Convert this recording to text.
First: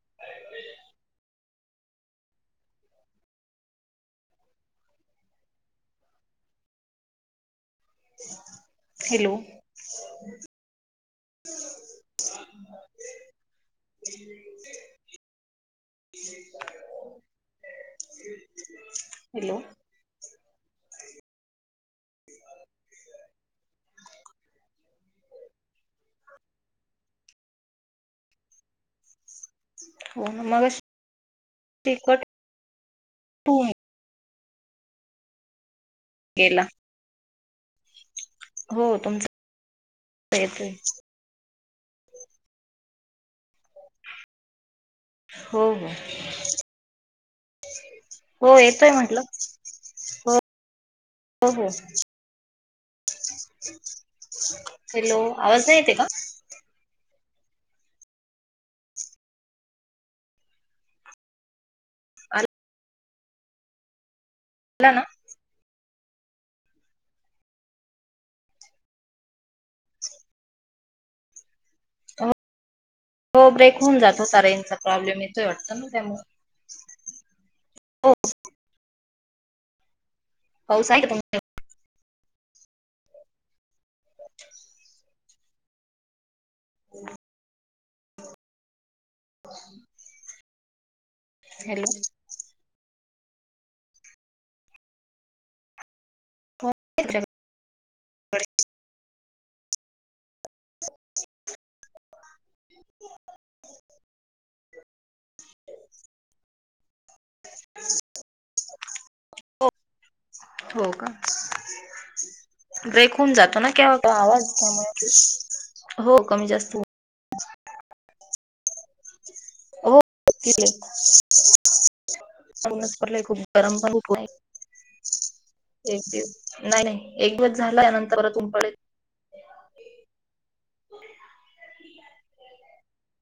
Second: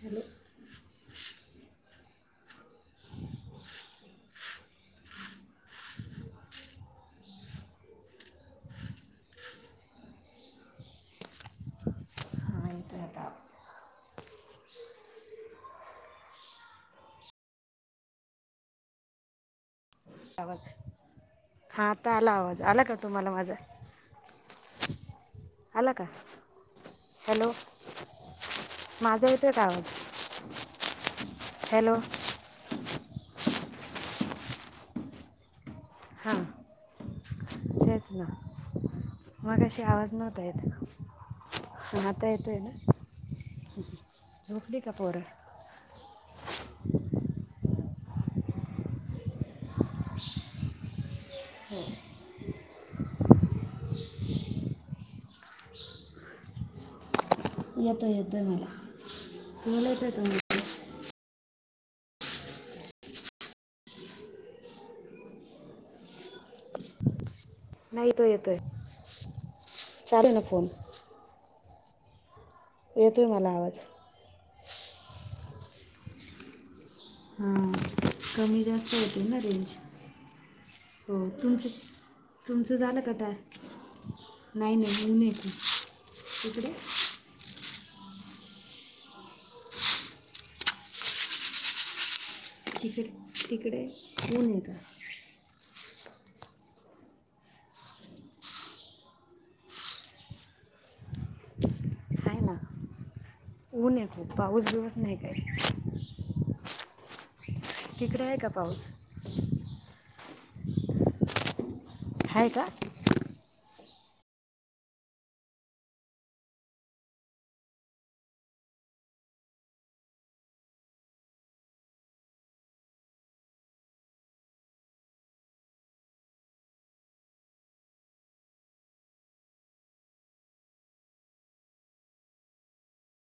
Hello hello हा येतोय आता आवाज हॅलो आवाज हा आता आला आवाज आला का तुम्हांला माझा. आला का हॅलो माझा ये का हो ना मगाशी हॅलो. हो. हां केला तेच ना हो तुमचा मगाशी आवाज नव्हता येतोय येत. नाता येत ना झुकली कापोर आहे हो हो. हो येतोय म्हटलं हो हो हो. हॅलो आवाज नाही येते का? येतोय येतोय मला मला येत का म [unintelligible] ला ना नाही तो येतोय चालू ना फोन. हो येतोय मला ब्रेक आवाज होऊन जातो होता रेनचा प्रॉब्लेम येतो वाटत ना त्यामुळं. हां कमी जास्त होतील ना रेंज पाऊस आहे का हो तुम तुमच तुमचं झालं कटय नाही नाही येऊन येत तुकडे. [unintelligible] हॅलो. तिकडे तिकडे ऊन येत. [unintelligible] आहे ना ऊन हाय खूप पाऊस बिऊस नाही काही. [unintelligible] तिकडे आहे का पाऊस? हो का आहे का ब्रेक होऊन जातो ना केव्हा आवाज त्या हो कमी जास्त. हो. [unintelligible] एक दिवस नाही नाही एक दिवस झाला नंतर बर तुम पडेल.